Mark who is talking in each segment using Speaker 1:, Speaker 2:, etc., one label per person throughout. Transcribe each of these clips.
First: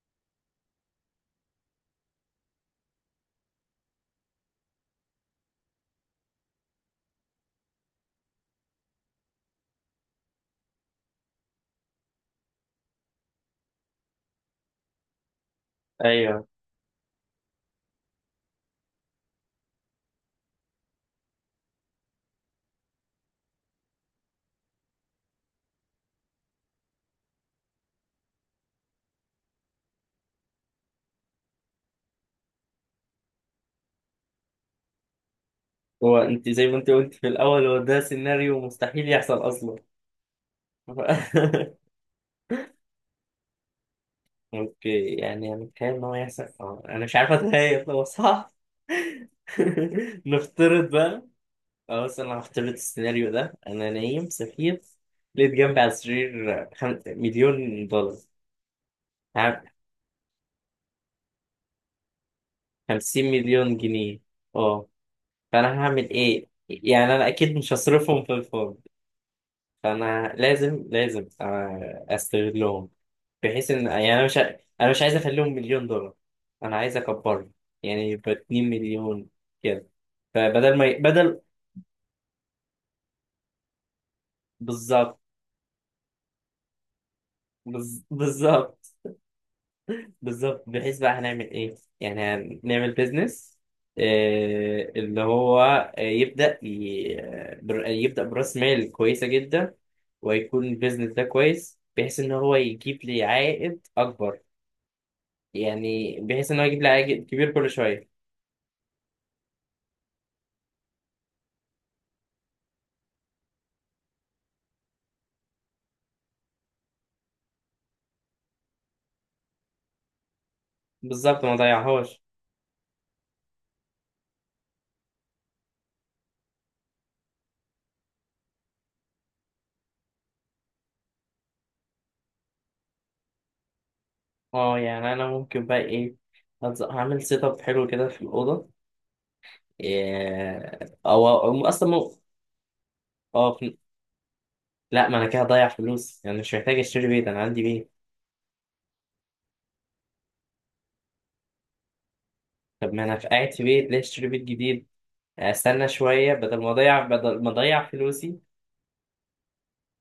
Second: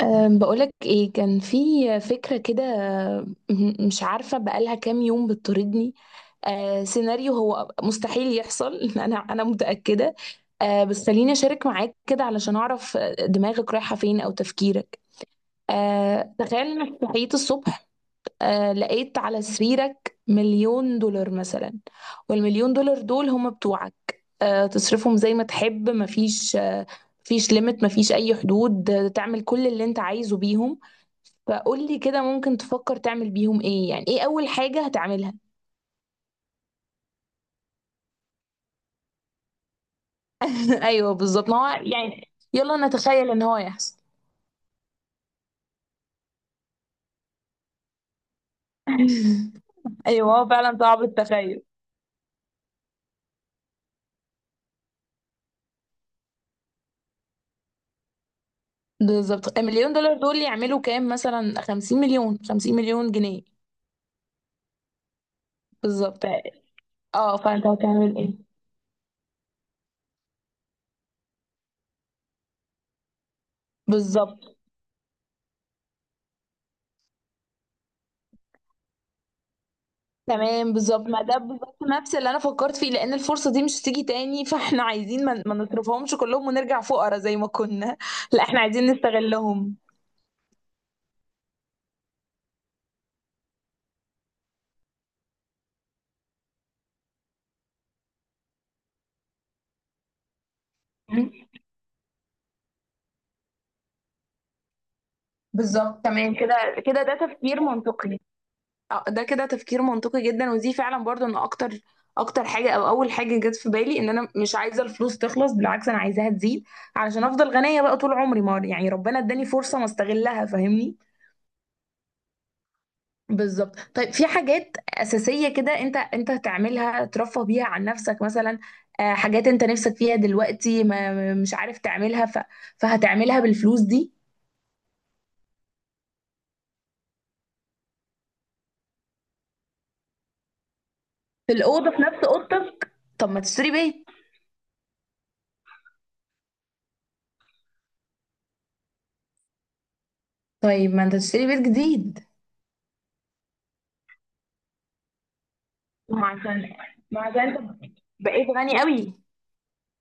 Speaker 1: بقولك ايه، كان في فكرة كده. مش عارفة بقالها كام يوم بتطاردني. سيناريو هو مستحيل يحصل. انا متأكدة. بس خليني اشارك معاك كده علشان اعرف دماغك رايحة فين او تفكيرك.
Speaker 2: ايوه.
Speaker 1: تخيل انك صحيت الصبح. لقيت على سريرك مليون دولار مثلا، والمليون دولار دول هم بتوعك. تصرفهم زي ما تحب، مفيش مفيش ليميت، مفيش اي حدود، تعمل كل اللي انت عايزه بيهم. فقول لي كده، ممكن تفكر تعمل بيهم ايه؟ يعني ايه اول حاجة هتعملها؟
Speaker 2: هو انت زي ما انت قلت في الاول، هو ده سيناريو مستحيل يحصل اصلا.
Speaker 1: ايوه بالظبط، ما هو يعني. يلا نتخيل ان هو يحصل.
Speaker 2: اوكي، يعني انا متخيل ان هو يحصل. انا مش عارف اتخيل، هو صح؟
Speaker 1: ايوه، هو فعلا
Speaker 2: نفترض
Speaker 1: صعب
Speaker 2: بقى.
Speaker 1: التخيل.
Speaker 2: اه بس انا هفترض السيناريو ده. انا نايم سفير، لقيت جنبي على السرير مليون دولار.
Speaker 1: بالظبط،
Speaker 2: عارف؟
Speaker 1: المليون دولار دول يعملوا كام مثلا؟ 50 مليون، 50 مليون
Speaker 2: خمسين
Speaker 1: جنيه.
Speaker 2: مليون جنيه اه. فانا هعمل
Speaker 1: بالظبط.
Speaker 2: ايه؟ يعني انا
Speaker 1: اه
Speaker 2: اكيد
Speaker 1: فانت
Speaker 2: مش
Speaker 1: هتعمل
Speaker 2: هصرفهم في
Speaker 1: ايه؟
Speaker 2: الفاضي. فانا لازم لازم استغلهم، بحيث ان يعني
Speaker 1: بالظبط،
Speaker 2: انا مش عايز اخليهم مليون دولار، انا عايز اكبرهم، يعني يبقى 2 مليون كده.
Speaker 1: تمام.
Speaker 2: فبدل ما ي...
Speaker 1: بالظبط، ما ده
Speaker 2: بدل
Speaker 1: بالظبط نفس اللي انا فكرت فيه، لان الفرصة دي مش هتيجي تاني، فاحنا
Speaker 2: بالظبط.
Speaker 1: عايزين ما نصرفهمش كلهم ونرجع فقراء زي ما كنا. لا، احنا عايزين
Speaker 2: بالظبط.
Speaker 1: نستغلهم.
Speaker 2: بالظبط، بحيث بقى هنعمل ايه؟ يعني هنعمل بيزنس، اللي هو يبدأ يبدأ برأس مال كويسة جدا، ويكون البيزنس ده كويس بحيث ان هو يجيب لي عائد اكبر.
Speaker 1: بالظبط،
Speaker 2: يعني
Speaker 1: تمام
Speaker 2: بحيث
Speaker 1: كده.
Speaker 2: ان هو يجيب لي
Speaker 1: كده ده
Speaker 2: عائد كبير
Speaker 1: تفكير
Speaker 2: كل شوية.
Speaker 1: منطقي. ده كده تفكير منطقي جدا، ودي فعلا برضو انا اكتر حاجه او اول حاجه جت في بالي، ان انا مش عايزه الفلوس تخلص، بالعكس انا عايزاها تزيد، علشان افضل غنيه بقى طول عمري. ما يعني ربنا اداني فرصه ما استغلها، فاهمني؟
Speaker 2: بالظبط، ما ضيعهاش.
Speaker 1: بالظبط. طيب في حاجات اساسيه كده انت هتعملها ترفه بيها عن نفسك مثلا؟ حاجات انت نفسك فيها دلوقتي مش عارف تعملها، فهتعملها بالفلوس دي.
Speaker 2: اه يعني انا ممكن بقى ايه؟ هعمل سيت اب حلو كده في الاوضه. إيه، او
Speaker 1: في
Speaker 2: أو اصلا
Speaker 1: الاوضه، في نفس اوضتك. طب ما
Speaker 2: اه
Speaker 1: تشتري
Speaker 2: في...
Speaker 1: بيت.
Speaker 2: لا، ما انا كده هضيع فلوس. يعني مش محتاج اشتري بيت، انا عندي بيت.
Speaker 1: طيب ما انت تشتري بيت جديد.
Speaker 2: طب ما انا في قاعد في بيت، ليه اشتري بيت جديد؟ استنى
Speaker 1: ما
Speaker 2: شويه.
Speaker 1: عشان ما عشان
Speaker 2: بدل ما اضيع
Speaker 1: انت
Speaker 2: فلوسي.
Speaker 1: بقيت غني قوي.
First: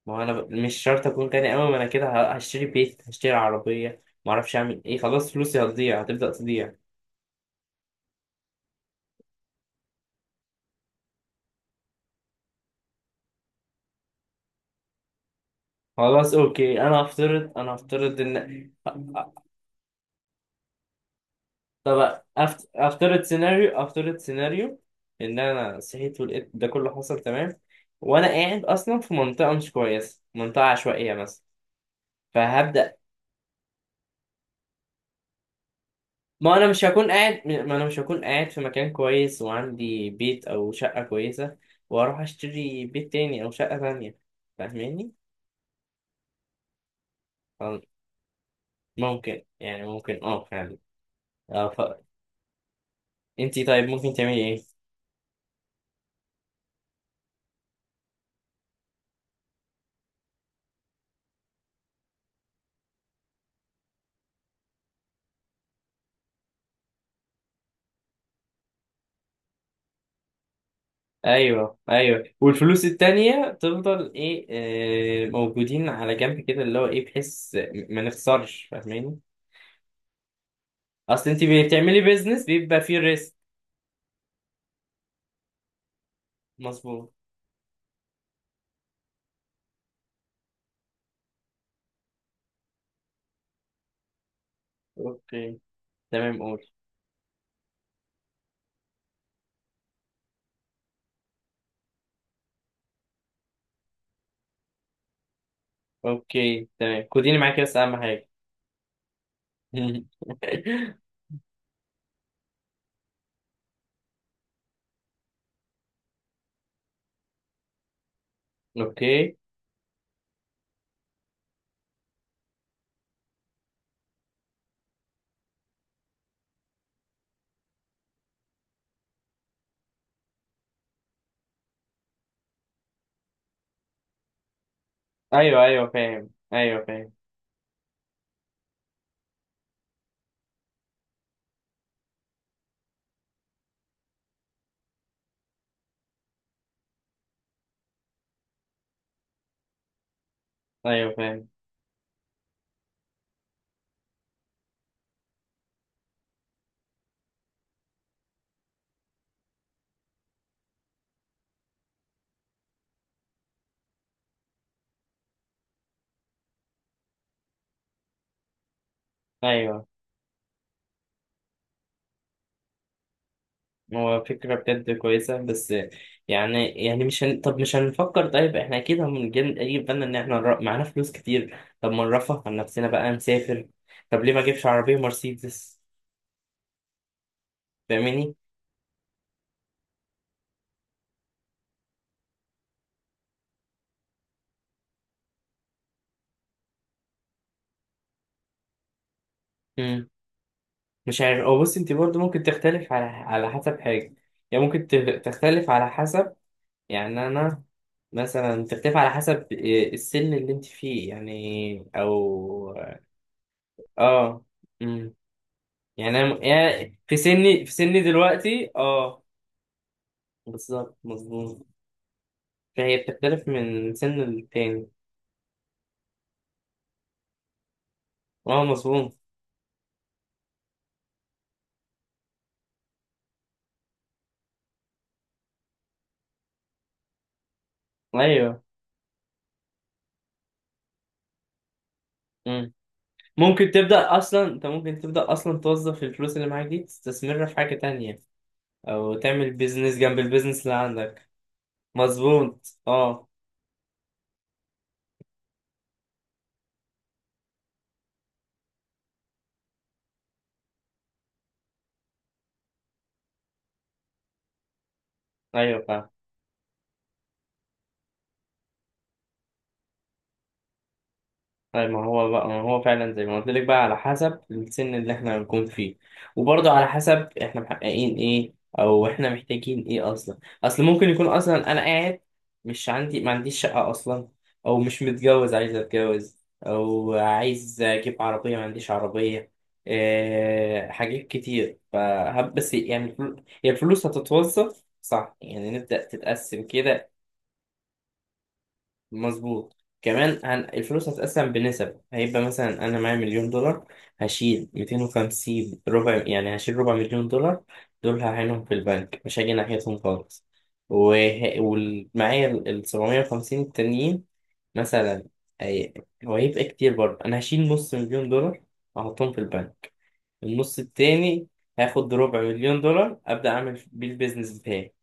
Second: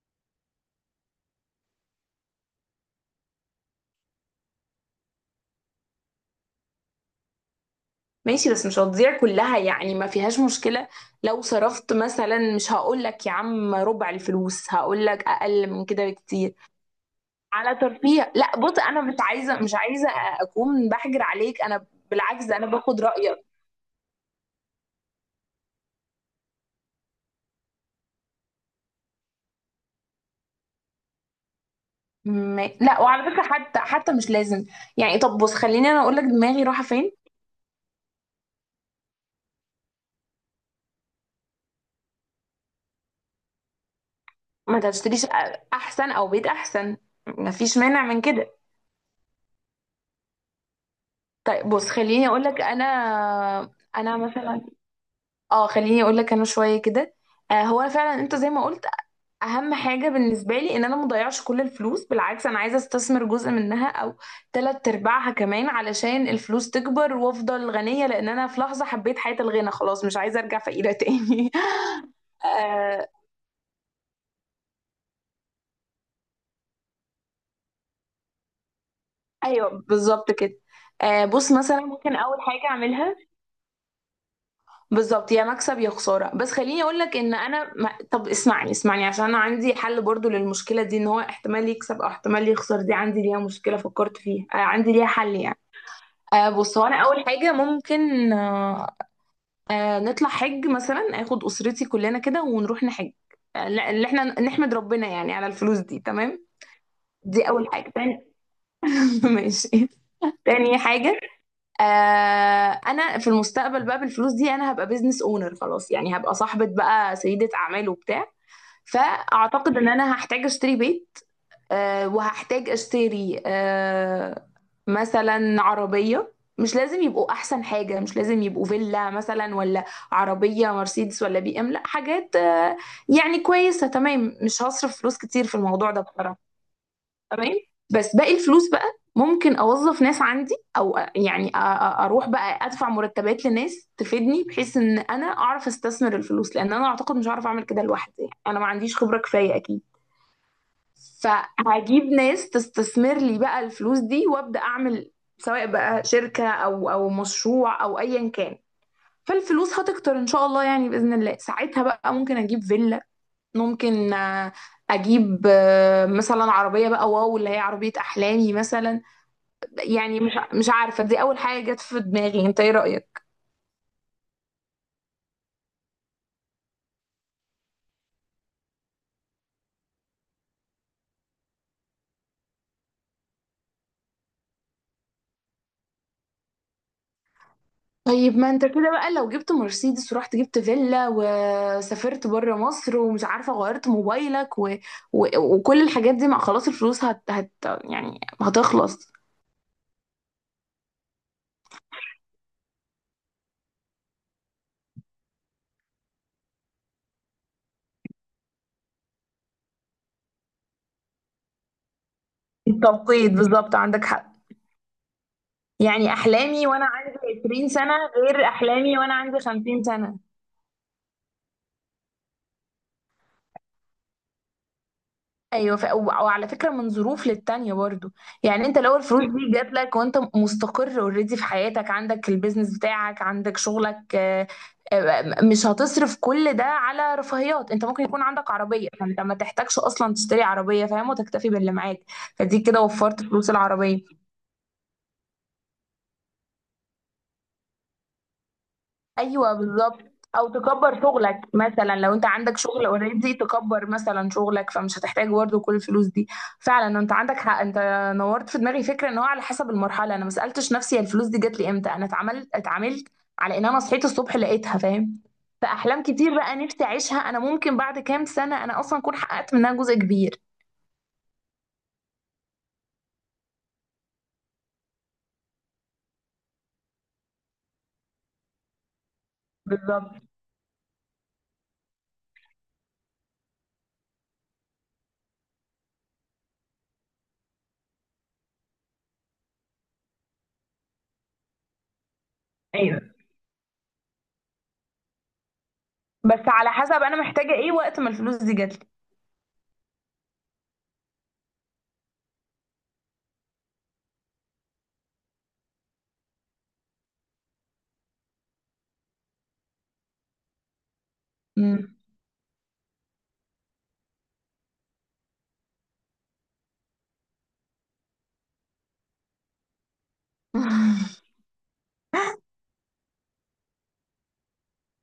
Speaker 2: ما هو انا مش شرط اكون غني قوي. ما انا كده هشتري بيت، هشتري عربيه، ما اعرفش اعمل ايه، خلاص فلوسي هتضيع، هتبدا تضيع.
Speaker 1: ماشي، بس مش هتضيع كلها يعني، ما فيهاش مشكلة. لو صرفت مثلا، مش هقول لك يا عم ربع الفلوس، هقول لك اقل من كده
Speaker 2: خلاص
Speaker 1: بكتير،
Speaker 2: اوكي. انا
Speaker 1: على
Speaker 2: هفترض
Speaker 1: ترفيه. لا
Speaker 2: ان.
Speaker 1: بص، انا مش عايزة اكون بحجر عليك، انا
Speaker 2: طب
Speaker 1: بالعكس، ده انا باخد رأيك.
Speaker 2: افترض سيناريو، ان انا صحيت ولقيت ده كله حصل، تمام؟ وانا قاعد اصلا في منطقه مش كويسه، منطقه عشوائيه مثلا، فهبدا.
Speaker 1: لا وعلى فكرة، حتى مش لازم يعني. طب بص، خليني انا اقول لك دماغي رايحة فين.
Speaker 2: ما انا مش هكون قاعد في مكان كويس وعندي بيت او شقه كويسه، واروح اشتري بيت تاني او شقه تانية،
Speaker 1: ما انت
Speaker 2: فاهماني؟
Speaker 1: هتشتري شقة احسن او بيت احسن، ما فيش
Speaker 2: أم-
Speaker 1: مانع من كده.
Speaker 2: ممكن، يعني ممكن، فعلا. اه
Speaker 1: طيب
Speaker 2: ف...
Speaker 1: بص، خليني اقول لك انا،
Speaker 2: انتي طيب ممكن
Speaker 1: انا
Speaker 2: تعملي
Speaker 1: مثلا.
Speaker 2: ايه؟
Speaker 1: اه خليني اقول لك انا شويه كده. هو أنا فعلا، انت زي ما قلت، اهم حاجه بالنسبه لي ان انا مضيعش كل الفلوس، بالعكس انا عايزه استثمر جزء منها او تلات ارباعها كمان، علشان الفلوس تكبر وافضل غنيه، لان انا في لحظه حبيت حياه الغنى، خلاص مش عايزه ارجع فقيره تاني.
Speaker 2: ايوه، ايوه. والفلوس
Speaker 1: آه.
Speaker 2: التانية تفضل ايه؟ موجودين على جنب كده، اللي هو ايه، بحيث ما نخسرش، فاهماني؟
Speaker 1: ايوه بالظبط كده.
Speaker 2: اصل انت
Speaker 1: بص، مثلا
Speaker 2: بتعملي
Speaker 1: ممكن اول
Speaker 2: بيزنس
Speaker 1: حاجه
Speaker 2: بيبقى فيه
Speaker 1: اعملها،
Speaker 2: ريسك.
Speaker 1: بالظبط يا مكسب يا خساره. بس خليني اقول
Speaker 2: مظبوط.
Speaker 1: لك ان انا ما... طب اسمعني، اسمعني، عشان انا عندي حل برضو للمشكله دي، ان هو احتمال يكسب او احتمال يخسر، دي عندي ليها مشكله فكرت فيها، عندي ليها حل يعني.
Speaker 2: اوكي تمام، قول.
Speaker 1: بص هو، انا اول حاجه ممكن، نطلع حج مثلا، اخد اسرتي كلنا كده ونروح نحج. لا اللي احنا نحمد ربنا يعني على الفلوس دي، تمام.
Speaker 2: اوكي تمام، خديني
Speaker 1: دي
Speaker 2: معاكي
Speaker 1: اول
Speaker 2: بس،
Speaker 1: حاجه.
Speaker 2: اهم
Speaker 1: تاني؟
Speaker 2: حاجة.
Speaker 1: ماشي. تاني حاجه، آه انا في المستقبل بقى بالفلوس دي انا هبقى بيزنس اونر خلاص، يعني هبقى صاحبة بقى، سيدة اعمال وبتاع.
Speaker 2: اوكي.
Speaker 1: فاعتقد ان انا هحتاج اشتري بيت، وهحتاج اشتري، مثلا عربية. مش لازم يبقوا احسن حاجة، مش لازم يبقوا فيلا مثلا، ولا عربية مرسيدس ولا بي ام، لا، حاجات يعني كويسة، تمام. مش هصرف فلوس كتير في
Speaker 2: ايوه ايوه
Speaker 1: الموضوع ده
Speaker 2: فاهم.
Speaker 1: بصراحة.
Speaker 2: ايوه فاهم.
Speaker 1: تمام. بس باقي الفلوس بقى، ممكن اوظف ناس عندي، او يعني اروح بقى ادفع مرتبات لناس تفيدني، بحيث ان انا اعرف استثمر الفلوس، لان انا اعتقد مش هعرف اعمل كده لوحدي يعني، انا ما عنديش خبرة كفاية اكيد.
Speaker 2: ايوه فاهم.
Speaker 1: فهجيب ناس تستثمر لي بقى الفلوس دي، وابدا اعمل سواء بقى شركة، او مشروع، او ايا كان. فالفلوس هتكتر ان شاء الله يعني، باذن الله ساعتها بقى ممكن اجيب فيلا، ممكن اجيب مثلا عربيه بقى، واو، اللي هي عربيه احلامي مثلا.
Speaker 2: ايوه.
Speaker 1: يعني مش عارفه، دي اول حاجه جت في دماغي. انت ايه رايك؟
Speaker 2: هو فكرة بجد كويسة، بس يعني مش هن... طب مش هنفكر طيب، احنا اكيد هنجيب، يجي في بالنا ان احنا معانا فلوس كتير، طب ما نرفه عن نفسنا بقى، نسافر، طب ليه ما اجيبش عربية مرسيدس؟ فاهماني؟
Speaker 1: طيب ما انت كده بقى لو جبت مرسيدس، ورحت جبت فيلا، وسافرت بره مصر، ومش عارفه غيرت موبايلك، و... و... وكل الحاجات دي، مع خلاص الفلوس يعني هتخلص.
Speaker 2: مم. مش عارف. او بص، انت برضه ممكن تختلف على حسب حاجة. يعني ممكن تختلف على حسب، يعني انا مثلا، تختلف على حسب إيه السن اللي انت فيه، يعني او.
Speaker 1: التوقيت، بالظبط عندك حق.
Speaker 2: اه. مم.
Speaker 1: يعني
Speaker 2: يعني انا
Speaker 1: احلامي وانا
Speaker 2: يعني في
Speaker 1: عندي
Speaker 2: سني،
Speaker 1: 20 سنه، غير
Speaker 2: دلوقتي،
Speaker 1: احلامي وانا عندي 50 سنه.
Speaker 2: بالظبط، مظبوم. فهي بتختلف من سن للتاني.
Speaker 1: ايوه، ف... و- وعلى فكره من ظروف للتانيه برضو.
Speaker 2: اه
Speaker 1: يعني انت لو
Speaker 2: مظبوم.
Speaker 1: الفلوس دي جات لك وانت مستقر اوريدي في حياتك، عندك البيزنس بتاعك، عندك شغلك، مش هتصرف كل ده على رفاهيات، انت ممكن يكون عندك
Speaker 2: ايوه.
Speaker 1: عربيه، فانت ما تحتاجش اصلا تشتري عربيه فاهم، وتكتفي باللي معاك. فدي
Speaker 2: مم.
Speaker 1: كده وفرت فلوس
Speaker 2: ممكن
Speaker 1: العربيه.
Speaker 2: تبدأ اصلا. توظف الفلوس اللي معاك دي، تستثمرها في حاجة تانية، او تعمل
Speaker 1: ايوه،
Speaker 2: بيزنس
Speaker 1: بالظبط.
Speaker 2: جنب
Speaker 1: او
Speaker 2: البيزنس اللي
Speaker 1: تكبر
Speaker 2: عندك.
Speaker 1: شغلك مثلا، لو انت عندك
Speaker 2: مظبوط،
Speaker 1: شغل
Speaker 2: اه.
Speaker 1: اوريدي تكبر مثلا شغلك، فمش هتحتاج برضه كل الفلوس دي. فعلا انت عندك حق. انت نورت في دماغي فكره، ان هو على حسب المرحله. انا ما سالتش نفسي هي الفلوس دي جات لي امتى، انا اتعاملت على ان انا صحيت الصبح لقيتها، فاهم؟
Speaker 2: ايوه
Speaker 1: فاحلام
Speaker 2: فاهم.
Speaker 1: كتير بقى نفسي اعيشها، انا ممكن بعد كام سنه انا اصلا اكون حققت منها جزء كبير.
Speaker 2: طيب ما هو بقى، ما هو فعلا زي ما قلت لك، بقى على حسب السن اللي احنا هنكون فيه، وبرضه على حسب احنا محققين ايه، او احنا محتاجين
Speaker 1: بالظبط.
Speaker 2: ايه اصلا. اصل ممكن يكون اصلا انا قاعد مش ما عنديش شقة اصلا، او مش متجوز عايز اتجوز، او عايز اجيب عربية ما عنديش عربية. إيه، حاجات كتير. فهب بس يعني
Speaker 1: ايوه،
Speaker 2: هي الفلوس هتتوظف صح، يعني نبدأ
Speaker 1: بس
Speaker 2: تتقسم
Speaker 1: على حسب
Speaker 2: كده.
Speaker 1: انا محتاجه ايه وقت ما الفلوس دي جات لي.
Speaker 2: مظبوط. كمان الفلوس هتتقسم بنسب. هيبقى مثلا انا معايا مليون دولار، هشيل 250، ربع يعني، هشيل ربع مليون دولار، دول هعينهم في البنك، مش هاجي ناحيتهم خالص. وه...
Speaker 1: مم.
Speaker 2: ومعايا ال 750 التانيين مثلا. هي... هو هيبقى كتير برضه. انا هشيل نص مليون دولار احطهم في البنك، النص التاني هاخد ربع مليون دولار ابدا اعمل بيه البيزنس بتاعي،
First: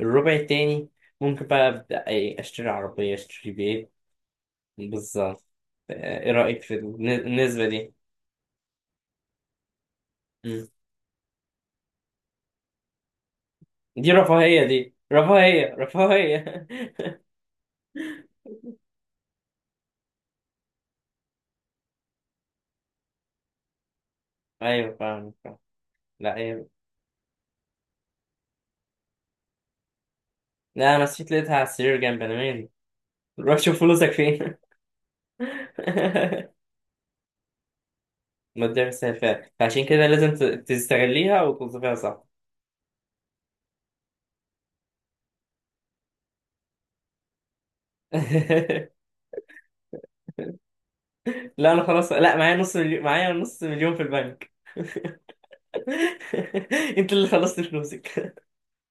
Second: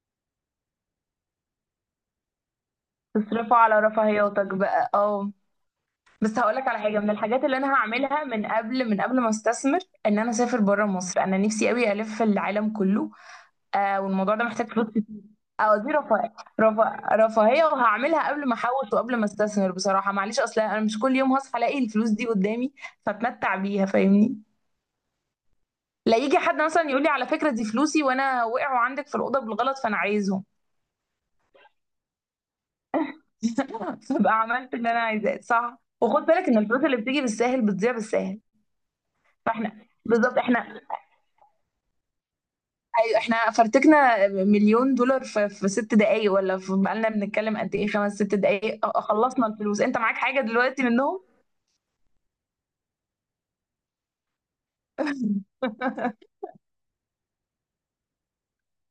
Speaker 2: الربع التاني ممكن بقى ابدا اشتري عربيه، اشتري
Speaker 1: تصرفوا على
Speaker 2: بيت.
Speaker 1: رفاهياتك بقى، اه.
Speaker 2: بالظبط. ايه
Speaker 1: بس
Speaker 2: رأيك
Speaker 1: هقولك
Speaker 2: في
Speaker 1: على حاجه من الحاجات اللي
Speaker 2: النسبة
Speaker 1: انا
Speaker 2: دي؟
Speaker 1: هعملها، من قبل ما استثمر، ان انا اسافر
Speaker 2: مم.
Speaker 1: بره مصر. انا نفسي قوي الف العالم كله.
Speaker 2: دي
Speaker 1: والموضوع ده
Speaker 2: رفاهية،
Speaker 1: محتاج فلوس
Speaker 2: دي
Speaker 1: كتير.
Speaker 2: رفاهية،
Speaker 1: اه دي رفاهيه،
Speaker 2: رفاهية.
Speaker 1: رفاهيه، وهعملها قبل ما احوش وقبل ما استثمر بصراحه، معلش اصل انا مش كل يوم هصحى الاقي الفلوس دي قدامي، فاتمتع بيها، فاهمني؟
Speaker 2: ايوه فاهم. فاهم.
Speaker 1: لا
Speaker 2: لا
Speaker 1: يجي حد
Speaker 2: ايه،
Speaker 1: مثلا يقول لي على فكره دي فلوسي وانا وقعوا عندك في الاوضه بالغلط فانا عايزهم.
Speaker 2: لا انا نسيت، لقيتها على السرير جنب، انا مالي، روح شوف فلوسك
Speaker 1: فبقى
Speaker 2: فين.
Speaker 1: عملت اللي انا عايزاه، صح؟ وخد بالك ان الفلوس اللي بتيجي بالساهل بتضيع بالساهل.
Speaker 2: ما تضيعش فيها،
Speaker 1: فاحنا
Speaker 2: فعشان كده لازم
Speaker 1: بالظبط، احنا،
Speaker 2: تستغليها وتوظفيها صح.
Speaker 1: ايوه احنا فرتكنا مليون دولار في ست دقايق، ولا في، بقالنا بنتكلم قد ايه، خمس ست دقايق، خلصنا الفلوس. انت معاك حاجة دلوقتي منهم؟
Speaker 2: لا انا خلاص، لا معايا نص مليون، في البنك. انت اللي خلصت فلوسك.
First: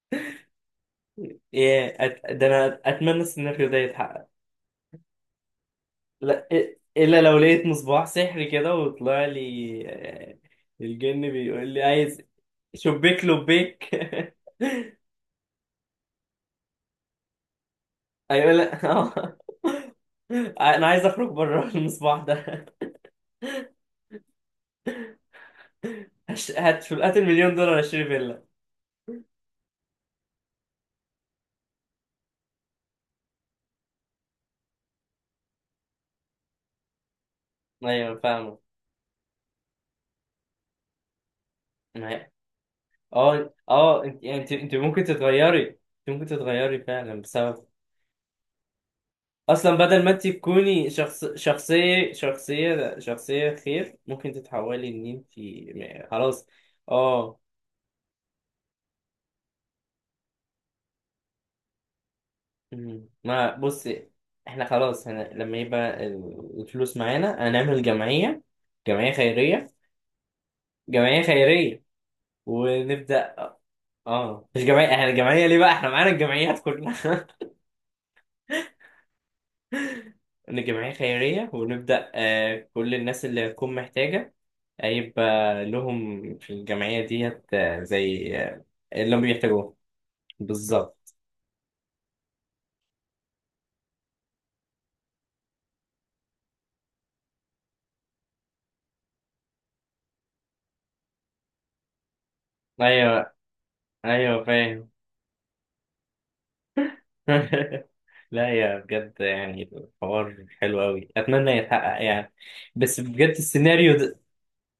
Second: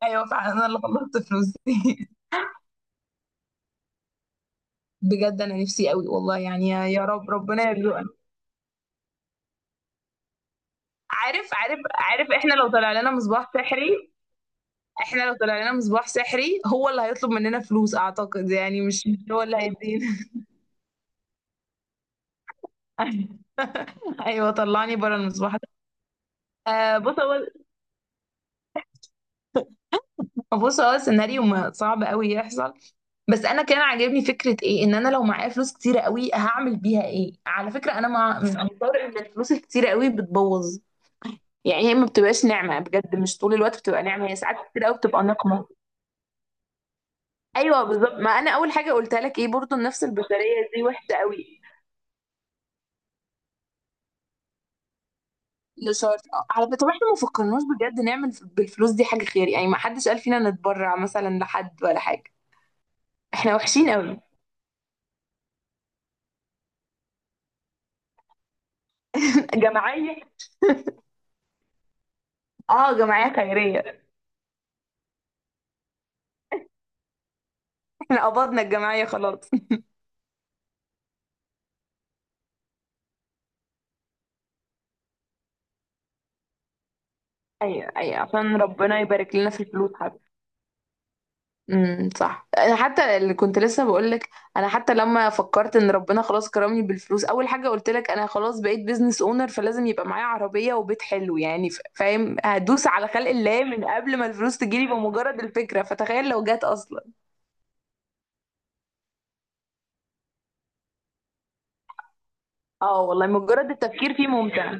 Speaker 1: ايوه فعلا، انا اللي خلصت فلوس دي.
Speaker 2: ده انا اتمنى السيناريو ده يتحقق.
Speaker 1: بجد انا نفسي قوي والله
Speaker 2: لا،
Speaker 1: يعني، يا يا
Speaker 2: الا
Speaker 1: رب
Speaker 2: لو لقيت
Speaker 1: ربنا
Speaker 2: مصباح
Speaker 1: يرزقنا.
Speaker 2: سحري كده وطلع لي، الجن
Speaker 1: عارف،
Speaker 2: بيقول
Speaker 1: عارف،
Speaker 2: لي عايز،
Speaker 1: عارف، احنا لو طلع لنا
Speaker 2: شبيك
Speaker 1: مصباح
Speaker 2: لبيك.
Speaker 1: سحري، احنا لو طلع لنا مصباح سحري، هو اللي هيطلب مننا فلوس اعتقد
Speaker 2: ايوه.
Speaker 1: يعني،
Speaker 2: لا
Speaker 1: مش
Speaker 2: آه.
Speaker 1: هو اللي هيدينا.
Speaker 2: انا عايز اخرج بره المصباح ده.
Speaker 1: ايوه، طلعني بره المصباح. آه
Speaker 2: هات
Speaker 1: بص هو
Speaker 2: المليون دولار اشتري فيلا.
Speaker 1: بص هو السيناريو صعب قوي يحصل. بس انا كان عاجبني فكره ايه، ان انا لو معايا فلوس كتيره قوي هعمل بيها ايه. على فكره انا
Speaker 2: ايوه
Speaker 1: مع، من
Speaker 2: فاهمه.
Speaker 1: انصار ان الفلوس الكتيره قوي بتبوظ، يعني هي ما
Speaker 2: ما هي-
Speaker 1: بتبقاش نعمه بجد، مش طول الوقت
Speaker 2: اه
Speaker 1: بتبقى
Speaker 2: انت
Speaker 1: نعمه، هي
Speaker 2: يعني
Speaker 1: ساعات
Speaker 2: انت
Speaker 1: كتير قوي
Speaker 2: ممكن
Speaker 1: بتبقى
Speaker 2: تتغيري.
Speaker 1: نقمه.
Speaker 2: فعلا بسبب
Speaker 1: ايوه بالظبط، ما انا اول حاجه قلتها لك، ايه
Speaker 2: اصلا،
Speaker 1: برضو النفس
Speaker 2: بدل ما انت
Speaker 1: البشريه دي
Speaker 2: تكوني
Speaker 1: وحشه قوي.
Speaker 2: شخصيه خير، ممكن تتحولي ان انت
Speaker 1: لشرط،
Speaker 2: خلاص.
Speaker 1: على فكره، طب احنا ما
Speaker 2: اه.
Speaker 1: فكرناش بجد نعمل بالفلوس دي حاجه خير يعني، ما حدش قال فينا نتبرع مثلا لحد ولا حاجه.
Speaker 2: مم. ما
Speaker 1: احنا وحشين
Speaker 2: بصي،
Speaker 1: قوي.
Speaker 2: احنا خلاص هنا لما يبقى الفلوس معانا هنعمل جمعيه خيريه.
Speaker 1: جمعيه.
Speaker 2: جمعيه خيريه
Speaker 1: اه جمعيه
Speaker 2: ونبدا.
Speaker 1: خيريه.
Speaker 2: اه مش جمعيه، احنا الجمعيه ليه بقى، احنا معانا الجمعيات كلها.
Speaker 1: احنا قبضنا الجمعية خلاص.
Speaker 2: ان الجمعيه خيريه، ونبدا كل الناس اللي هتكون محتاجه هيبقى لهم في الجمعيه ديت،
Speaker 1: ايوه، ايوه،
Speaker 2: زي
Speaker 1: عشان ربنا
Speaker 2: اللي هم
Speaker 1: يبارك لنا في
Speaker 2: بيحتاجوه.
Speaker 1: الفلوس حتى.
Speaker 2: بالظبط.
Speaker 1: صح، انا حتى اللي كنت لسه بقولك، انا حتى لما فكرت ان ربنا خلاص كرمني بالفلوس، اول حاجة قلت لك انا خلاص بقيت بيزنس اونر، فلازم يبقى معايا عربية وبيت حلو يعني. فاهم؟ هدوس على خلق
Speaker 2: ايوه
Speaker 1: الله من قبل ما
Speaker 2: ايوه
Speaker 1: الفلوس تجيلي،
Speaker 2: فاهم.
Speaker 1: بمجرد الفكرة، فتخيل لو جت اصلا.
Speaker 2: لا يا بجد، يعني الحوار حلو قوي، اتمنى يتحقق يعني. بس
Speaker 1: اه والله
Speaker 2: بجد
Speaker 1: مجرد
Speaker 2: السيناريو
Speaker 1: التفكير
Speaker 2: ده
Speaker 1: فيه ممتع.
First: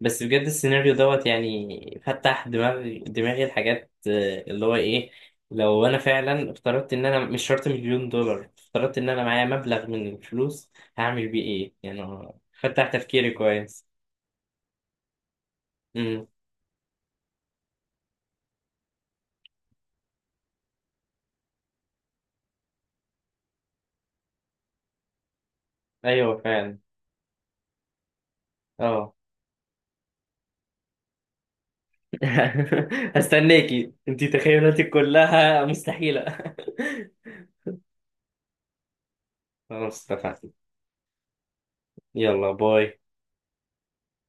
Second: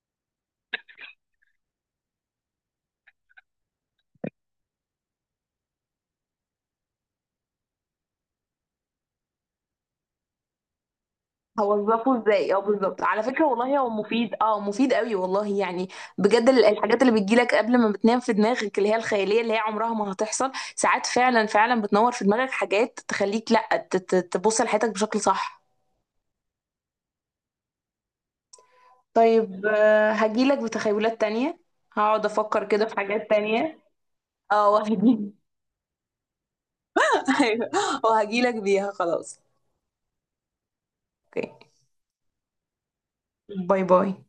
Speaker 2: بس بجد السيناريو دوت يعني فتح دماغي، الحاجات اللي هو ايه، لو انا فعلا افترضت ان انا مش شرط مليون دولار، افترضت ان انا معايا مبلغ من الفلوس، هعمل بيه ايه
Speaker 1: هوظفه
Speaker 2: يعني.
Speaker 1: ازاي؟ اه
Speaker 2: فتح
Speaker 1: بالظبط. على
Speaker 2: تفكيري
Speaker 1: فكره والله
Speaker 2: كويس.
Speaker 1: هو مفيد، اه مفيد قوي والله يعني.
Speaker 2: امم
Speaker 1: بجد الحاجات اللي بتجيلك قبل ما بتنام في دماغك، اللي هي الخياليه، اللي هي عمرها ما هتحصل، ساعات فعلا بتنور في دماغك حاجات، تخليك لا تبص لحياتك بشكل صح.
Speaker 2: ايوه فعلا، اه.
Speaker 1: طيب، هجيلك بتخيلات تانية، هقعد افكر كده في حاجات تانية.
Speaker 2: هستناكي، انتي
Speaker 1: اه
Speaker 2: تخيلاتك
Speaker 1: وهجي.
Speaker 2: كلها مستحيلة.
Speaker 1: ايوه، وهجيلك بيها خلاص.
Speaker 2: خلاص، اتفقنا.
Speaker 1: اوكي.
Speaker 2: يلا باي.
Speaker 1: باي باي.